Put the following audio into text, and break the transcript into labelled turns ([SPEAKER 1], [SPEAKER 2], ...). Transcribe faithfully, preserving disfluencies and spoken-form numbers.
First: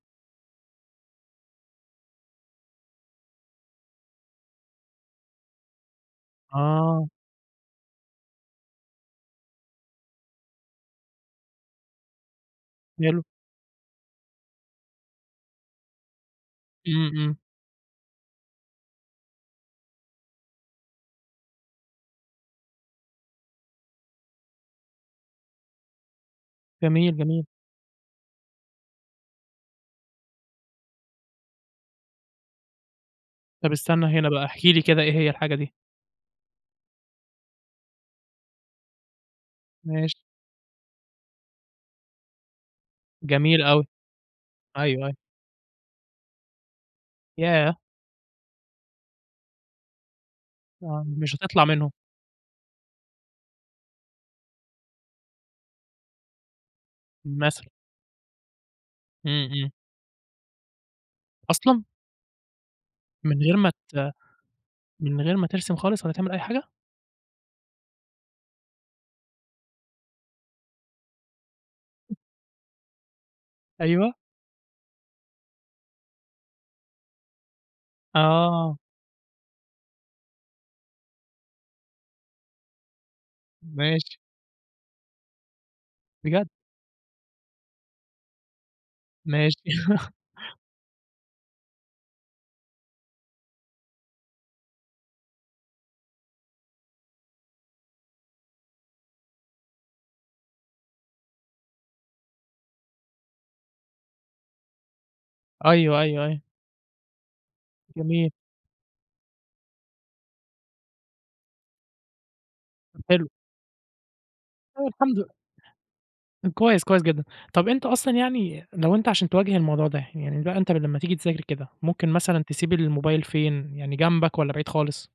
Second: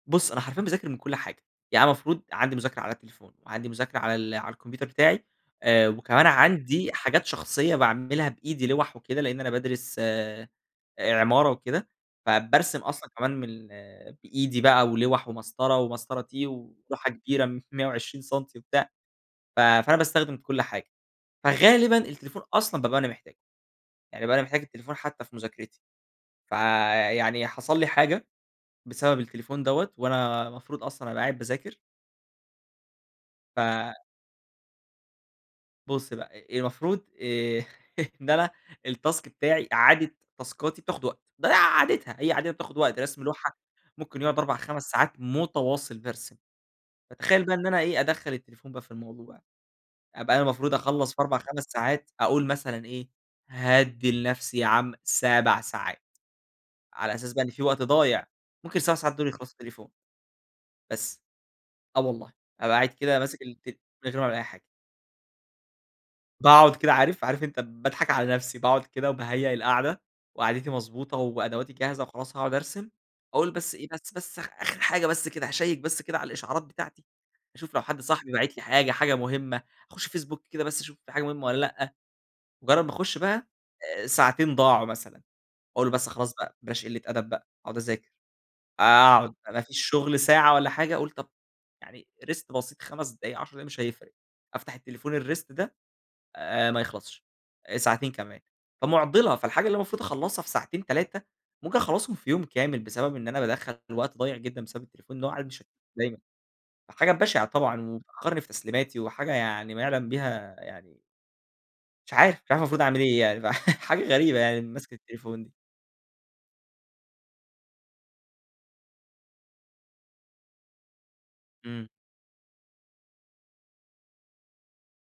[SPEAKER 1] بُصّ، أنا حرفيًا باذاكر من كل حاجة. يعني أنا المفروض عندي مذاكرة على التليفون، وعندي مذاكرة على ال على الكمبيوتر بتاعي آآ، وكمان عندي
[SPEAKER 2] آه.
[SPEAKER 1] حاجات شخصية باعملها بإيدي لوّح وكده، لإن أنا بادرس آآ، عمارة وكده. فبارسم أصلًا
[SPEAKER 2] حلو.
[SPEAKER 1] كمان من ال بإيدي بقى ولوّح ومسطرة، ومسطرة تي، ولوحة
[SPEAKER 2] إمم، إمم.
[SPEAKER 1] كبيرة مِيّة وعشرين سَنتي وبتاع. ف فأنا باستخدم كل حاجة. فغالبًا، التليفون أصلًا بابقى أنا محتاجه، يعني بابقى أنا محتاج التليفون حتى في مذاكرتي.
[SPEAKER 2] جميل، جميل.
[SPEAKER 1] فيعني حصل لي حاجة، بسبب التليفون دوّة وأنا المفروض أصلًا أبقى قاعد باذاكر. ف
[SPEAKER 2] طب، استنى هنا بقى، احكِ لي كده إيه هي الحاجة دي؟
[SPEAKER 1] بُص بقى، المفروض آآ، إن أنا التاسك بتاعي، إعادة
[SPEAKER 2] ماشي.
[SPEAKER 1] تاسكاتي بتاخد وقت. ده عادتها، هي عادتها بتاخد وقت. رسم لوحة
[SPEAKER 2] جميل أوي.
[SPEAKER 1] ممكن يقعد أربع، خمس
[SPEAKER 2] أيوه،
[SPEAKER 1] ساعات
[SPEAKER 2] أيوه.
[SPEAKER 1] متواصل بارسم. فتخيل بقى إن
[SPEAKER 2] ياه!
[SPEAKER 1] أنا إيه، أدخل التليفون بقى في الموضوع. أبقى أنا المفروض
[SPEAKER 2] آه،
[SPEAKER 1] أخلص في
[SPEAKER 2] مش
[SPEAKER 1] أربع خمس
[SPEAKER 2] هتطلع منهم.
[SPEAKER 1] ساعات، أقول مثلًا إيه، هأدي لنفسي يا عم سبع ساعات، على أساس بقي إن في
[SPEAKER 2] مثلًا.
[SPEAKER 1] وقت ضايع. ممكن السبع ساعات دول يخلصوا
[SPEAKER 2] إمم، إمم.
[SPEAKER 1] عالتليفون. بس،
[SPEAKER 2] أصلًا؟
[SPEAKER 1] آه والله. أبقى قاعد كده
[SPEAKER 2] من
[SPEAKER 1] ماسك
[SPEAKER 2] غير ما
[SPEAKER 1] التل من
[SPEAKER 2] ت
[SPEAKER 1] غير ولا أي حاجة.
[SPEAKER 2] من غير ما ترسم خالص والَّا تعمل أي حاجة؟
[SPEAKER 1] باقعد كده عارف، عارف أنت باضحك على نفسي. باقعد كده وباهيأ القاعدة، وقعدتي مضبوطة وأدواتي جاهزة وخلاص هاقعد أرسم، أقول بس إيه بس
[SPEAKER 2] أيوه.
[SPEAKER 1] بس آخر حاجة، بس كده هاشيك بس كده على الإشعارات بتاعتي، أشوف لو حد صاحبي باعت لي
[SPEAKER 2] آه.
[SPEAKER 1] حاجة، حاجة مهمة، اخش فيسبوك كده بس أشوف في حاجة مهمة والَّا لأ. مجرد ما أخش بقى، آآ،
[SPEAKER 2] ماشي.
[SPEAKER 1] ساعتين ضاعوا مثلًا، أقول بس خلاص
[SPEAKER 2] بجد!
[SPEAKER 1] بقى بلاش قلة أدب بقى، أقعد أذاكر. آآ، أقعد، ما
[SPEAKER 2] ماشي.
[SPEAKER 1] فيش شغل ساعة والَّا حاجة اقول طب، يعني rest بسيط خمس دقايق عشر دقايق مش هيفرق. أفتح التليفون الrest ده آآ، ما يخلصش، ساعتين كمان. فمعضلة، فالحاجة اللي أنا المفروض أخلصها في ساعتين تلاتة ممكن أخلصهم في يوم كامل بسبب إن أنا بادخل وقت ضايع جدًا بسبب التليفون ده، وقاعد مش شغال
[SPEAKER 2] أيوه،
[SPEAKER 1] دايمًا.
[SPEAKER 2] أيوه، أيوه.
[SPEAKER 1] فحاجة بشعة طبعًا
[SPEAKER 2] جميل.
[SPEAKER 1] وبتأخرني في تسليماتي وحاجة يعني ما يعلم بيها يعني مش عارف، مش عارف المفروض أعمل
[SPEAKER 2] حلو.
[SPEAKER 1] إيه، فيعني حاجة غريبة يعني
[SPEAKER 2] طب،
[SPEAKER 1] مسكة
[SPEAKER 2] الحمد
[SPEAKER 1] التليفون دي.
[SPEAKER 2] كويس، كويس جدًا. طب، أنت أصلًا يعني لو أنت عشان تواجه الموضوع ده، يعني بقى أنت لمّا تيجي تذاكر كده
[SPEAKER 1] إمم.
[SPEAKER 2] ممكن مثلًا تسيب الموبايل فين؟ يعني جنبك والَّا بعيد خالص؟